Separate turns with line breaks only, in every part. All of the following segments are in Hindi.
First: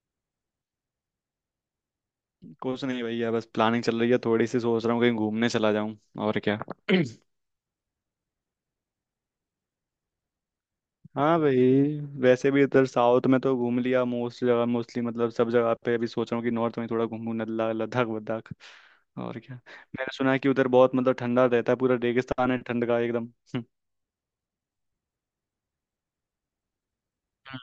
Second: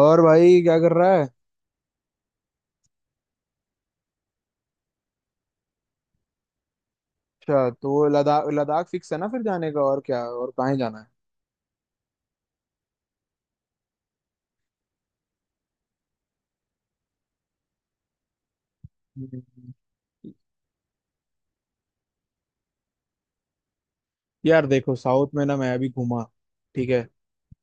और भाई क्या कर रहा है?
कुछ नहीं भैया, बस प्लानिंग चल रही है। थोड़ी सी सोच रहा हूँ कहीं घूमने चला जाऊं। और क्या।
अच्छा, तो वो लद्दाख लद्दाख फिक्स है ना फिर जाने का? और क्या, और कहाँ जाना है?
हाँ भाई, वैसे भी इधर साउथ में तो घूम लिया मोस्ट जगह, मोस्टली मतलब सब जगह पे। अभी सोच रहा हूँ कि नॉर्थ में थोड़ा घूमूं, नल्ला लद्दाख वद्दाख। और क्या,
हम्म।
मैंने सुना है कि उधर बहुत मतलब ठंडा रहता है, पूरा रेगिस्तान है ठंड का एकदम।
यार देखो, साउथ में ना मैं अभी घूमा, ठीक है,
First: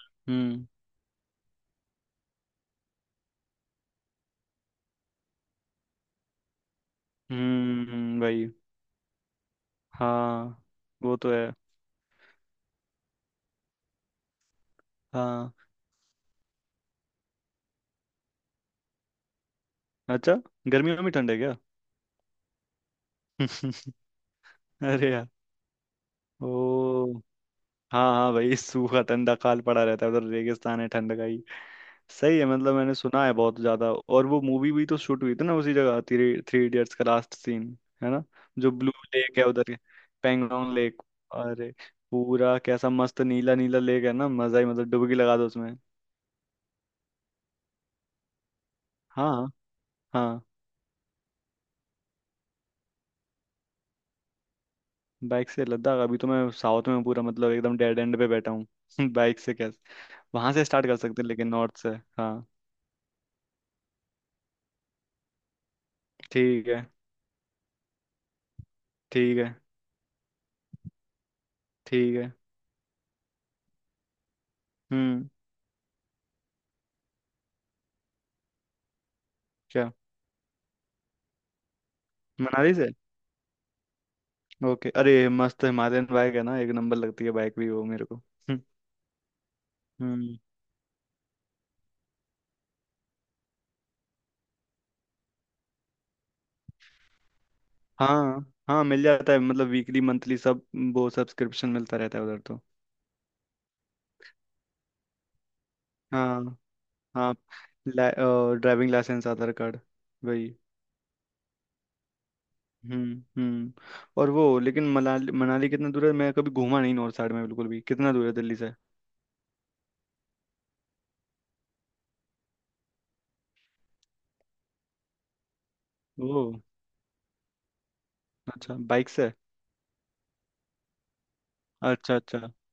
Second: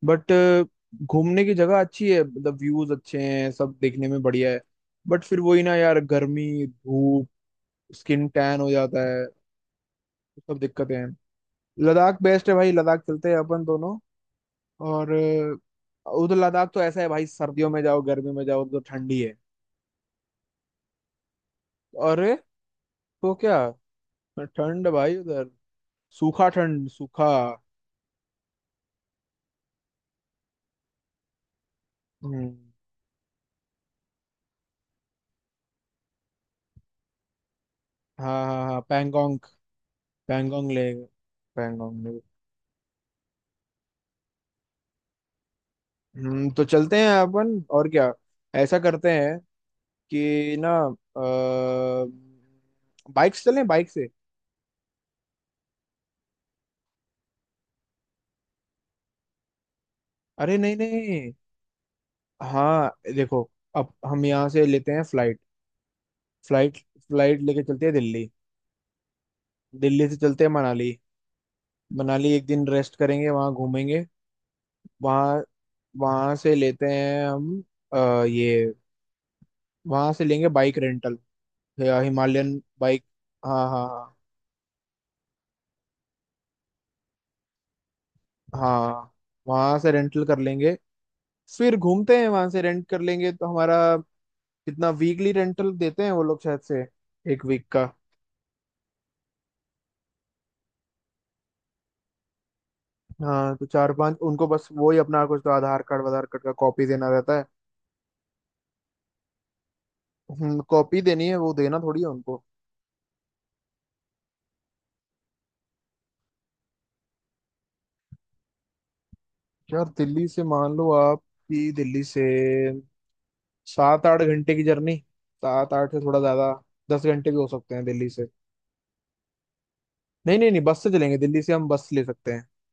बट
हम्म
घूमने की जगह अच्छी है, मतलब व्यूज अच्छे हैं, सब देखने में बढ़िया है। बट फिर वही ना यार, गर्मी धूप, स्किन
भाई।
टैन हो जाता है, सब
हाँ,
दिक्कतें हैं।
वो तो है।
लद्दाख बेस्ट है भाई, लद्दाख चलते हैं अपन दोनों। और
हाँ,
उधर लद्दाख तो ऐसा है भाई, सर्दियों में जाओ गर्मी में जाओ, उधर तो ठंडी है।
अच्छा, गर्मियों में भी ठंड है क्या?
अरे तो क्या, ठंड
अरे
भाई
यार।
उधर, सूखा ठंड
ओ
सूखा।
हाँ हाँ भाई, सूखा ठंडा काल पड़ा रहता है उधर, रेगिस्तान है ठंड का ही। सही है,
हम्म,
मतलब मैंने सुना है बहुत ज्यादा। और वो मूवी भी तो शूट हुई थी ना उसी जगह, थ्री थ्री इडियट्स का लास्ट सीन। है ना?
हाँ हाँ
जो
हाँ,
ब्लू लेक
पैंगोंग।
है उधर,
पैंगोंग
पेंगोंग
ले
लेक। अरे
पैंगोंग ले।
पूरा कैसा मस्त नीला नीला लेक है ना, मजा ही, मतलब डुबकी लगा दो उसमें।
तो चलते हैं अपन, और क्या? ऐसा करते हैं
हाँ हाँ।
कि ना, बाइक से चलें, बाइक से।
बाइक से लद्दाख? अभी तो मैं साउथ में पूरा मतलब एकदम डेड एंड पे बैठा हूँ। बाइक से कैसे? वहां
अरे
से
नहीं
स्टार्ट कर सकते हैं,
नहीं,
लेकिन नॉर्थ से। हाँ।
हाँ देखो, अब हम यहाँ से लेते हैं फ्लाइट।
ठीक
फ्लाइट,
है।
फ्लाइट लेके चलते हैं दिल्ली।
ठीक है।
दिल्ली से चलते हैं मनाली।
ठीक
मनाली
है।
एक दिन रेस्ट करेंगे, वहाँ घूमेंगे।
हम्म।
वहाँ, वहाँ से लेते हैं हम ये,
क्या?
वहाँ से लेंगे बाइक रेंटल, तो या हिमालयन
मनाली से?
बाइक। हाँ हाँ
ओके, अरे मस्त, हिमालयन बाइक है ना, एक नंबर लगती है बाइक भी वो, मेरे को।
हाँ
हम्म।
हाँ, वहां से रेंटल
हम्म,
कर लेंगे, फिर घूमते हैं, वहां से रेंट कर लेंगे तो हमारा। कितना वीकली रेंटल देते हैं वो लोग शायद से, एक वीक का?
हाँ हाँ, मिल जाता है, मतलब वीकली मंथली सब। वो सब्सक्रिप्शन मिलता रहता है उधर तो।
हाँ, तो चार पांच उनको बस वो ही अपना कुछ तो आधार कार्ड वाधार कार्ड का
हाँ
कॉपी देना
हाँ,
रहता है।
ड्राइविंग लाइसेंस, आधार कार्ड, वही।
कॉपी देनी है, वो देना थोड़ी है उनको।
हम्म। और वो लेकिन मनाली मनाली कितना दूर है? मैं कभी घूमा नहीं नॉर्थ साइड में बिल्कुल भी। कितना दूर है दिल्ली से?
यार दिल्ली से मान लो आप कि दिल्ली से 7 8 घंटे की जर्नी, सात आठ से थोड़ा
ओ,
ज्यादा, 10 घंटे भी हो सकते हैं दिल्ली से।
अच्छा, बाइक से?
नहीं नहीं नहीं, बस से चलेंगे, दिल्ली से हम बस ले
अच्छा
सकते
अच्छा।
हैं।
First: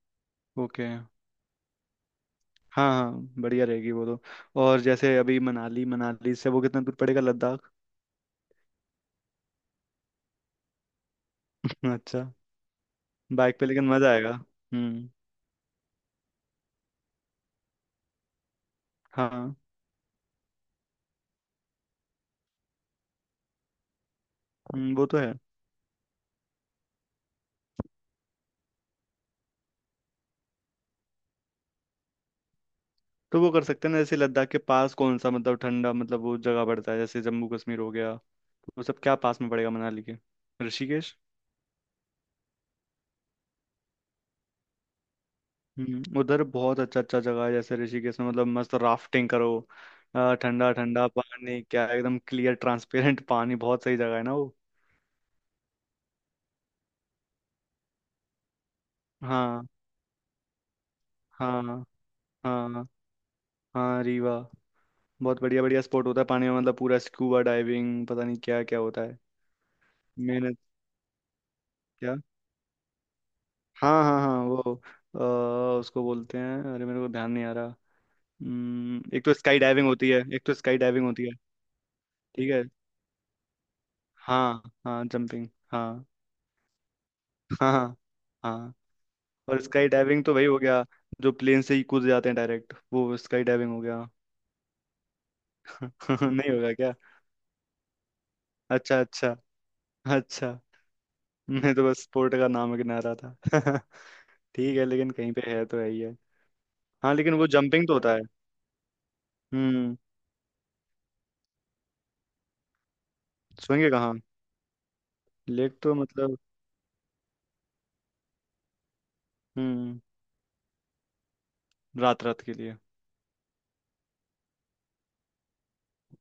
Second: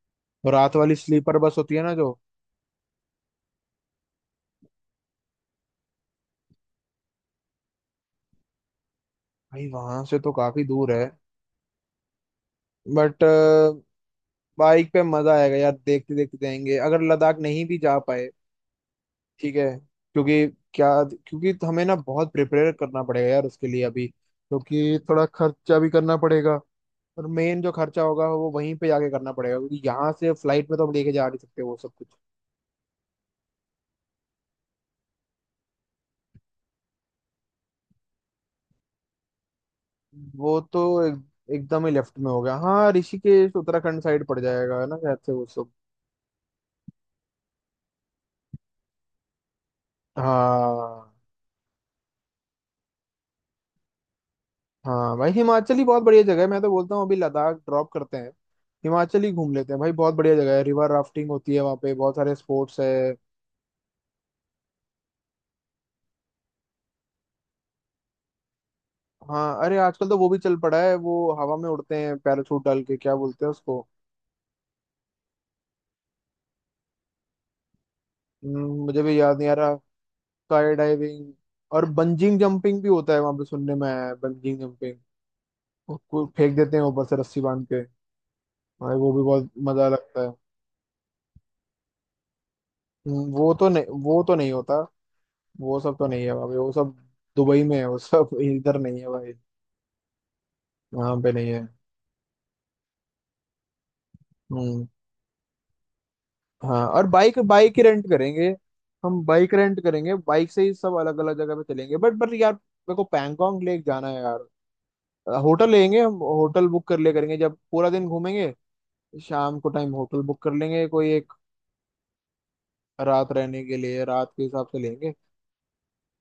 रात
ओके,
वाली स्लीपर बस होती है ना जो।
हाँ हाँ, बढ़िया रहेगी वो तो। और जैसे अभी मनाली मनाली से वो कितना दूर पड़ेगा लद्दाख?
भाई वहां से तो काफी दूर है,
अच्छा,
बट
बाइक पे लेकिन मजा आएगा।
बाइक पे
हम्म।
मजा आएगा यार, देखते देखते जाएंगे, अगर लद्दाख नहीं भी जा पाए
हाँ।
ठीक है। क्योंकि क्या क्योंकि हमें ना बहुत प्रिपेयर करना पड़ेगा यार उसके लिए अभी, क्योंकि
वो तो
थोड़ा
है।
खर्चा भी करना पड़ेगा। और मेन जो खर्चा होगा वो वहीं पे जाके करना पड़ेगा, क्योंकि यहाँ से फ्लाइट में तो हम लेके जा नहीं सकते वो सब कुछ।
तो वो कर सकते हैं ना, जैसे लद्दाख के पास कौन सा मतलब ठंडा, मतलब वो जगह पड़ता है, जैसे जम्मू कश्मीर हो गया। वो सब क्या पास में पड़ेगा मनाली के?
वो तो एक,
ऋषिकेश।
एकदम ही लेफ्ट में हो गया, हाँ, ऋषिकेश उत्तराखंड साइड पड़ जाएगा है ना शायद से वो सब।
हम्म, उधर बहुत अच्छा अच्छा जगह है, जैसे ऋषिकेश में मतलब मस्त राफ्टिंग करो। ठंडा ठंडा
हाँ
पानी, क्या एकदम क्लियर ट्रांसपेरेंट पानी, बहुत सही जगह है ना वो।
हाँ भाई, हिमाचल ही बहुत बढ़िया जगह है, मैं तो बोलता हूँ अभी लद्दाख ड्रॉप करते हैं, हिमाचल ही घूम
हाँ
लेते हैं भाई। बहुत बढ़िया जगह है, रिवर राफ्टिंग होती है वहाँ
हाँ
पे, बहुत सारे स्पोर्ट्स
हाँ।
है।
हाँ रीवा, बहुत बढ़िया बढ़िया स्पॉट होता है पानी में। मतलब पूरा स्कूबा डाइविंग, पता नहीं क्या क्या होता है।
हाँ, अरे आजकल तो वो भी चल
मेहनत।
पड़ा है, वो हवा में उड़ते हैं
क्या?
पैराशूट डाल के, क्या बोलते हैं उसको?
हाँ हाँ हाँ, वो अ, उसको बोलते हैं। अरे मेरे को ध्यान नहीं आ रहा।
मुझे भी
एक तो
याद नहीं आ
स्काई
रहा।
डाइविंग होती है, एक तो
स्काई
स्काई डाइविंग होती है।
डाइविंग। और बंजिंग
ठीक है।
जंपिंग भी होता है वहाँ पे, सुनने में आया है, बंजिंग
हाँ
जंपिंग।
हाँ, जंपिंग,
वो
हाँ।
फेंक देते हैं ऊपर से रस्सी बांध
हाँ
के।
हाँ हाँ।
भाई वो भी बहुत
और
मजा
स्काई
लगता
डाइविंग
है।
तो वही हो गया, जो प्लेन से ही कूद जाते हैं डायरेक्ट, वो स्काई डाइविंग हो गया।
वो तो नहीं होता, वो सब तो नहीं है
नहीं
भाई वो
होगा क्या?
सब, दुबई में है वो सब, इधर
अच्छा
नहीं है
अच्छा
भाई,
अच्छा।
यहाँ पे नहीं है।
मैं तो बस स्पोर्ट का नाम गिना रहा था। ठीक है,
हम्म,
लेकिन कहीं पे है तो है ही है।
हाँ, और
हाँ, लेकिन
बाइक
वो
बाइक ही
जंपिंग तो
रेंट
होता है।
करेंगे, हम बाइक रेंट
हम्म।
करेंगे, बाइक से ही सब अलग अलग जगह पे चलेंगे। बट यार मेरे को पैंगोंग लेक
सोएंगे
जाना
कहाँ?
है यार। होटल
लेक तो
लेंगे हम,
मतलब।
होटल बुक कर ले करेंगे, जब पूरा दिन घूमेंगे, शाम को टाइम
हम्म।
होटल बुक कर लेंगे कोई एक,
रात रात के लिए।
रात रहने के लिए, रात के हिसाब से लेंगे, है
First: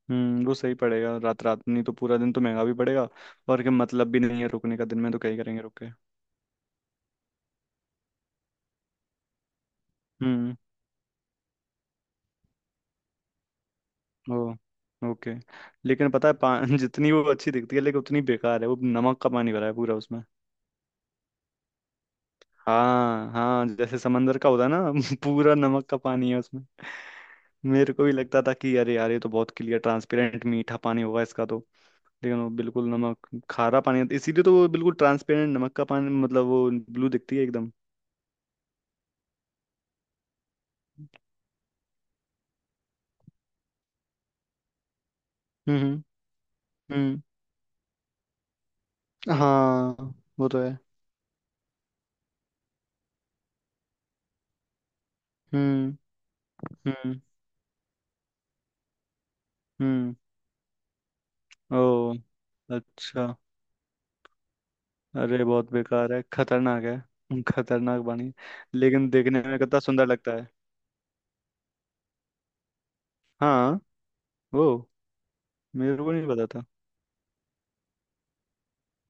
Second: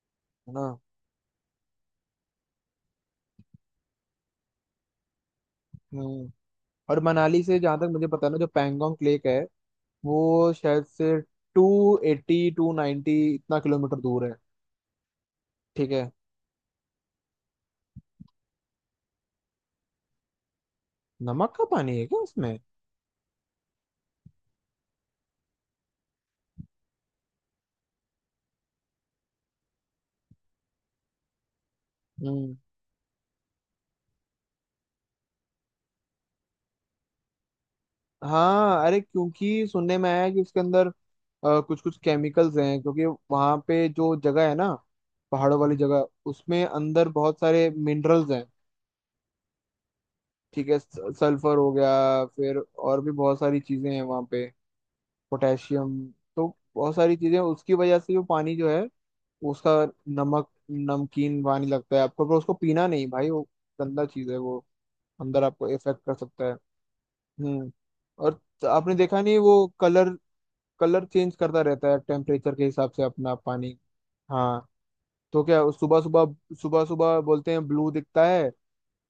हम्म, वो
ना?
सही पड़ेगा, रात रात, नहीं तो पूरा दिन तो महंगा भी पड़ेगा। और क्या मतलब भी नहीं है रुकने का दिन में, तो क्या ही करेंगे रुक के।
हम्म और मनाली से जहाँ तक मुझे पता है ना, जो पैंगोंग लेक है, वो
हम्म।
शायद से 280 290 इतना किलोमीटर दूर है।
ओ, ओके।
ठीक है।
लेकिन पता है पा जितनी वो अच्छी दिखती है लेकिन उतनी बेकार है वो। नमक का पानी भरा है पूरा उसमें।
नमक का पानी है क्या उसमें?
हाँ हाँ, जैसे समंदर का होता है ना। पूरा नमक का पानी है उसमें। मेरे को भी लगता था कि अरे यार, ये तो बहुत क्लियर ट्रांसपेरेंट मीठा पानी होगा इसका तो। लेकिन वो
हम्म,
बिल्कुल नमक, खारा पानी है। इसीलिए तो वो बिल्कुल ट्रांसपेरेंट नमक का पानी, मतलब वो ब्लू दिखती है एकदम।
हाँ, अरे क्योंकि सुनने में आया है कि उसके अंदर कुछ कुछ केमिकल्स हैं, क्योंकि वहां पे जो जगह है ना, पहाड़ों वाली
हम्म हम्म
जगह, उसमें अंदर
हम्म।
बहुत सारे मिनरल्स हैं।
हाँ, वो तो
ठीक है,
है।
सल्फर हो गया फिर और भी बहुत सारी चीजें हैं वहां पे, पोटेशियम,
हम्म
तो बहुत सारी
हम्म
चीजें हैं। उसकी वजह से जो पानी जो है उसका,
हम्म।
नमक नमकीन पानी लगता है
ओ,
आपको, पर उसको पीना नहीं भाई,
अच्छा।
वो गंदा चीज है वो, अंदर
अरे
आपको
बहुत
इफेक्ट
बेकार
कर
है,
सकता है।
खतरनाक है।
हम्म
खतरनाक बानी है।
और आपने
लेकिन
देखा नहीं
देखने में
वो
कितना सुंदर
कलर?
लगता है।
कलर चेंज करता रहता है टेम्परेचर के हिसाब से अपना पानी।
हाँ। ओ,
हाँ, तो क्या,
मेरे
सुबह
को
सुबह,
नहीं पता था।
सुबह सुबह बोलते हैं ब्लू दिखता है,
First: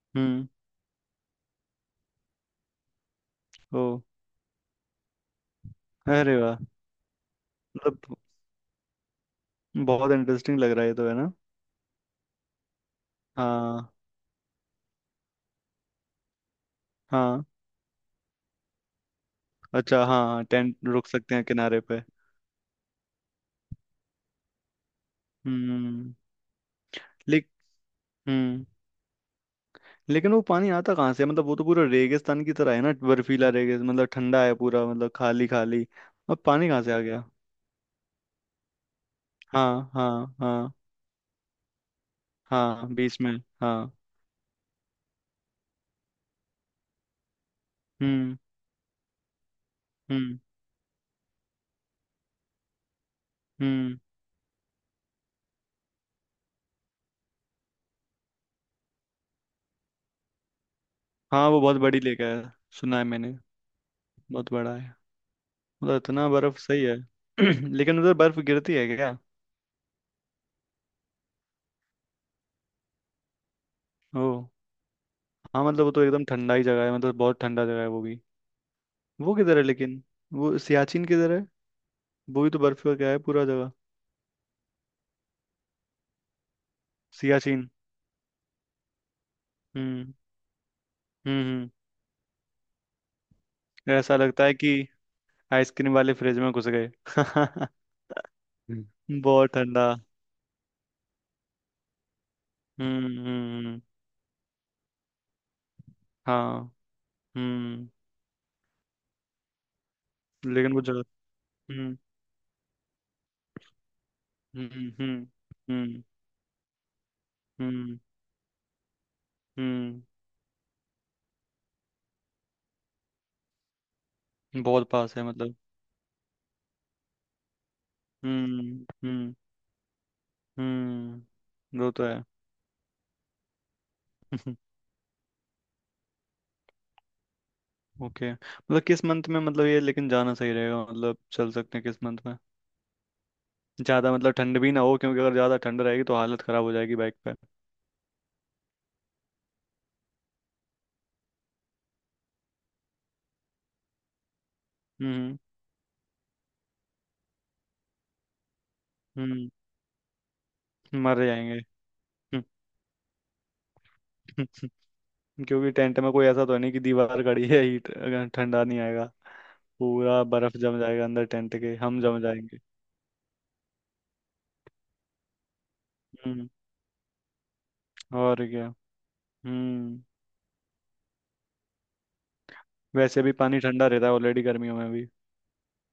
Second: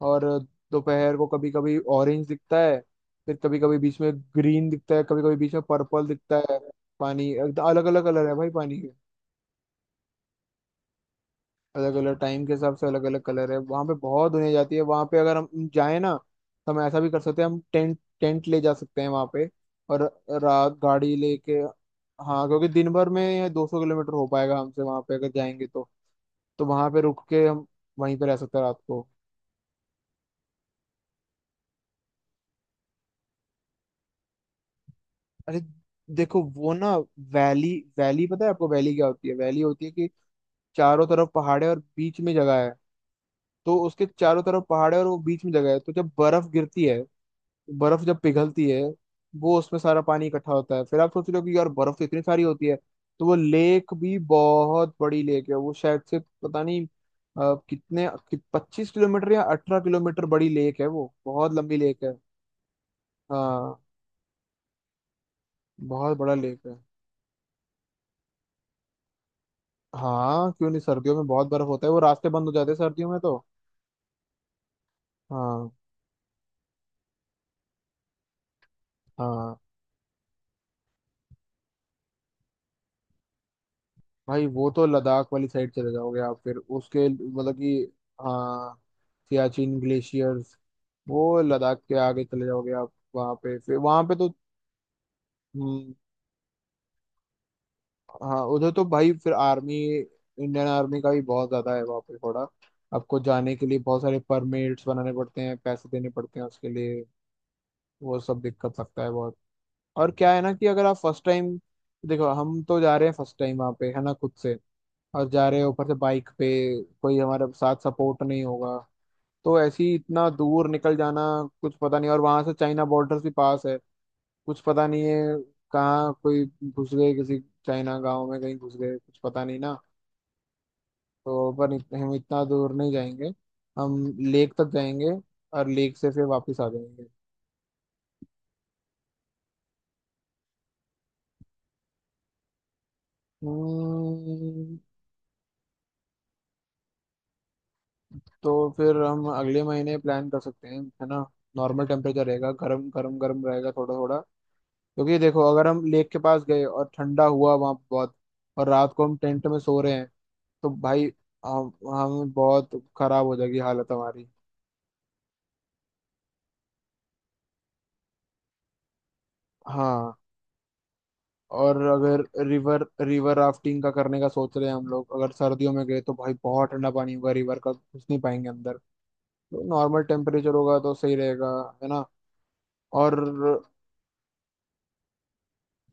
और
हम्म।
दोपहर को कभी कभी ऑरेंज दिखता है, फिर कभी कभी बीच
ओ,
में ग्रीन दिखता है, कभी कभी बीच में पर्पल
अरे
दिखता
वाह।
है। पानी अलग
मतलब
अलग कलर है भाई, पानी
बहुत इंटरेस्टिंग लग रहा है ये, तो है ना।
अलग अलग टाइम के हिसाब से अलग अलग कलर है। वहां
हाँ
पे बहुत दुनिया जाती है, वहां पे अगर हम जाए ना, तो हम ऐसा भी कर सकते
हाँ,
हैं, हम टेंट टेंट ले जा सकते हैं वहां पे, और
अच्छा, हाँ
रात
टेंट रुक
गाड़ी
सकते हैं
लेके।
किनारे पे।
हाँ, क्योंकि दिन भर में 200 किलोमीटर हो पाएगा हमसे, वहां पे अगर जाएंगे तो
हम्म।
तो वहां पे रुक के
लिख
हम वहीं पे रह सकते
हम्म।
हैं रात को।
लेकिन वो पानी आता कहाँ से है? मतलब वो तो पूरा रेगिस्तान की तरह है ना, बर्फीला रेगिस्तान, मतलब ठंडा है पूरा, मतलब खाली
अरे
खाली। अब
देखो
पानी
वो
कहाँ से
ना,
आ गया?
वैली, वैली पता है आपको? वैली क्या होती है? वैली होती है
हाँ
कि
हाँ हाँ।
चारों तरफ पहाड़े और बीच में जगह है,
हाँ बीच में।
तो
हाँ।
उसके चारों तरफ पहाड़े और वो बीच में जगह है, तो जब बर्फ गिरती है, बर्फ जब
हम्म
पिघलती है, वो उसमें सारा पानी
हम्म
इकट्ठा होता है। फिर आप सोच रहे हो कि यार बर्फ तो इतनी सारी होती है, तो वो लेक
हम्म।
भी बहुत बड़ी लेक है, वो शायद से पता नहीं कितने 25 किलोमीटर या 18 किलोमीटर बड़ी लेक है, वो
हाँ
बहुत
वो
लंबी
बहुत बड़ी
लेक है।
लेक है, सुना है मैंने,
हाँ,
बहुत बड़ा है। मतलब
बहुत
इतना
बड़ा
बर्फ
लेक है।
सही है। लेकिन उधर बर्फ गिरती है क्या?
हाँ क्यों नहीं, सर्दियों में बहुत बर्फ होता है, वो रास्ते बंद हो जाते हैं सर्दियों में तो।
ओ। हाँ,
हाँ,
मतलब वो तो एकदम ठंडा ही जगह है, मतलब बहुत ठंडा जगह है वो भी। वो किधर
हाँ
है लेकिन, वो सियाचिन किधर है? वो भी तो बर्फ का क्या है पूरा जगह।
भाई वो तो लद्दाख वाली साइड चले जाओगे आप, फिर उसके मतलब
सियाचिन।
कि, हाँ, सियाचिन
हम्म
ग्लेशियर्स, वो
हम्म हम्म।
लद्दाख के आगे चले जाओगे आप, वहाँ पे फिर वहाँ पे
ऐसा
तो।
लगता है कि आइसक्रीम
हम्म,
वाले फ्रिज में घुस गए। हम्म।
हाँ, उधर तो भाई फिर
बहुत
आर्मी,
ठंडा।
इंडियन आर्मी का भी बहुत ज्यादा है वहाँ पे थोड़ा।
हम्म
आपको जाने
हम्म
के लिए
हम्म,
बहुत सारे परमिट्स बनाने पड़ते हैं, पैसे देने पड़ते हैं उसके
हाँ।
लिए,
हम्म।
वो सब दिक्कत लगता है बहुत। और क्या है ना, कि
लेकिन वो
अगर आप
जगह।
फर्स्ट टाइम,
हम्म
देखो हम तो जा रहे हैं फर्स्ट टाइम वहाँ पे है ना खुद से,
हम्म हम्म।
और जा रहे हैं ऊपर से
हम्म
बाइक पे, कोई हमारे साथ
हम्म
सपोर्ट नहीं होगा, तो ऐसे ही
हम्म,
इतना दूर निकल जाना, कुछ पता नहीं, और वहां से चाइना बॉर्डर भी पास है, कुछ पता
बहुत
नहीं
पास है
है
मतलब।
कहाँ कोई घुस गए किसी चाइना गांव में कहीं, घुस
हम्म
गए कुछ
हम्म
पता नहीं ना। तो पर
हम्म। वो तो
हम
है।
इतना दूर नहीं जाएंगे, हम लेक तक जाएंगे, और लेक से फिर वापस आ जाएंगे।
ओके, मतलब किस मंथ में मतलब ये लेकिन जाना सही रहेगा? मतलब चल सकते हैं किस मंथ में, ज्यादा मतलब ठंड भी
हम्म,
ना हो? क्योंकि अगर ज्यादा ठंड रहेगी तो हालत खराब हो जाएगी बाइक पे।
तो फिर हम अगले महीने प्लान कर सकते हैं है ना, नॉर्मल टेम्परेचर रहेगा, गर्म गर्म गर्म रहेगा थोड़ा थोड़ा, क्योंकि
हम्म।
देखो अगर हम लेक के पास गए और ठंडा हुआ वहाँ बहुत, और रात को हम टेंट
हम्म।
में सो रहे हैं तो भाई,
मर जाएंगे।
हम बहुत खराब हो जाएगी हालत हमारी।
क्योंकि टेंट में कोई ऐसा तो नहीं कि दीवार खड़ी है, हीट अगर ठंडा नहीं आएगा,
हाँ,
पूरा बर्फ जम जाएगा अंदर टेंट के,
और
हम जम
अगर
जाएंगे।
रिवर रिवर राफ्टिंग का करने का सोच रहे हैं हम लोग, अगर सर्दियों में गए तो भाई
हम्म।
बहुत ठंडा पानी होगा रिवर का, घुस नहीं
और
पाएंगे
क्या।
अंदर, तो
हम्म,
नॉर्मल टेम्परेचर होगा तो सही रहेगा है ना। और
वैसे भी पानी ठंडा रहता है ऑलरेडी गर्मियों में भी।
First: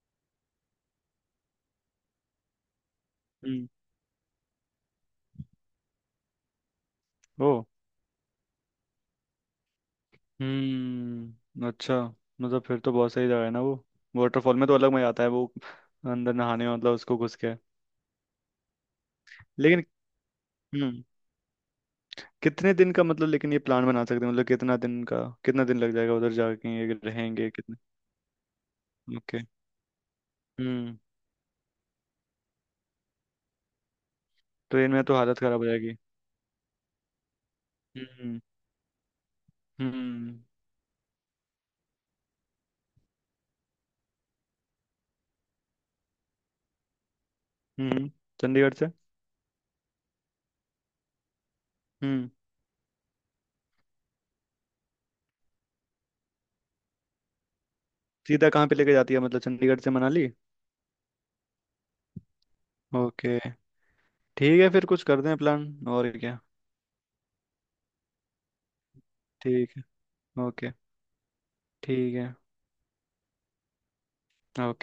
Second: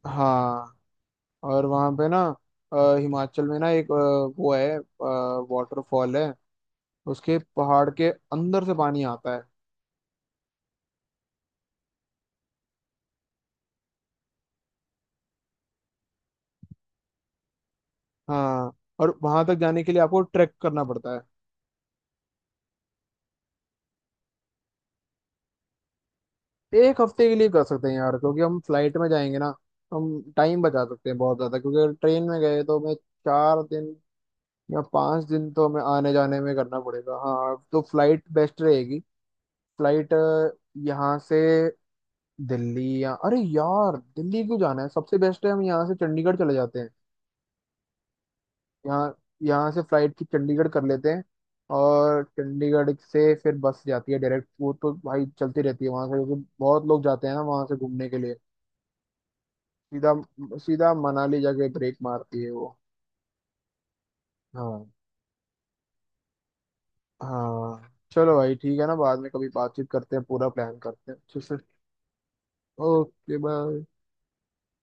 हाँ, और वहाँ पे ना, हिमाचल में
हम्म।
ना एक वो है, वाटरफॉल है, उसके
ओ।
पहाड़ के अंदर से पानी आता है।
हम्म, अच्छा, मतलब फिर तो बहुत सही जगह है ना वो। वाटरफॉल में तो अलग मजा आता है वो, अंदर नहाने में मतलब उसको घुस के।
हाँ, और वहां तक जाने
लेकिन
के लिए आपको ट्रैक करना
हम्म,
पड़ता है।
कितने दिन का मतलब लेकिन ये प्लान बना सकते हैं, मतलब कितना दिन का, कितना दिन लग जाएगा उधर जाके,
एक
ये
हफ्ते के लिए
रहेंगे
कर
कितने?
सकते हैं यार, क्योंकि हम फ्लाइट में जाएंगे
ओके।
ना, तो हम टाइम बचा
हम्म।
सकते हैं बहुत ज्यादा, क्योंकि ट्रेन में गए तो हमें 4 दिन या
ट्रेन में तो
पांच
हालत
दिन
खराब हो
तो हमें
जाएगी।
आने जाने में करना पड़ेगा। हाँ, तो फ्लाइट
हम्म
बेस्ट रहेगी। फ्लाइट
हम्म
यहाँ से दिल्ली या, अरे यार दिल्ली क्यों जाना है, सबसे बेस्ट है हम यहाँ से चंडीगढ़ चले जाते हैं,
हम्म। चंडीगढ़ से?
यहाँ, यहाँ से फ्लाइट की चंडीगढ़ कर लेते हैं, और
हम्म।
चंडीगढ़ से फिर बस जाती है डायरेक्ट, वो तो भाई चलती रहती है वहां से, क्योंकि बहुत लोग जाते हैं ना वहां से घूमने के लिए।
सीधा कहाँ पे लेके जाती है मतलब चंडीगढ़ से
सीधा,
मनाली?
सीधा मनाली जाके ब्रेक मारती है वो।
ओके, ठीक है।
हाँ,
फिर कुछ करते हैं प्लान, और क्या।
हाँ चलो भाई ठीक है ना, बाद में कभी
ठीक है।
बातचीत करते हैं पूरा
ओके।
प्लान करते हैं अच्छे से।
ठीक है।
Okay bye.
ओके।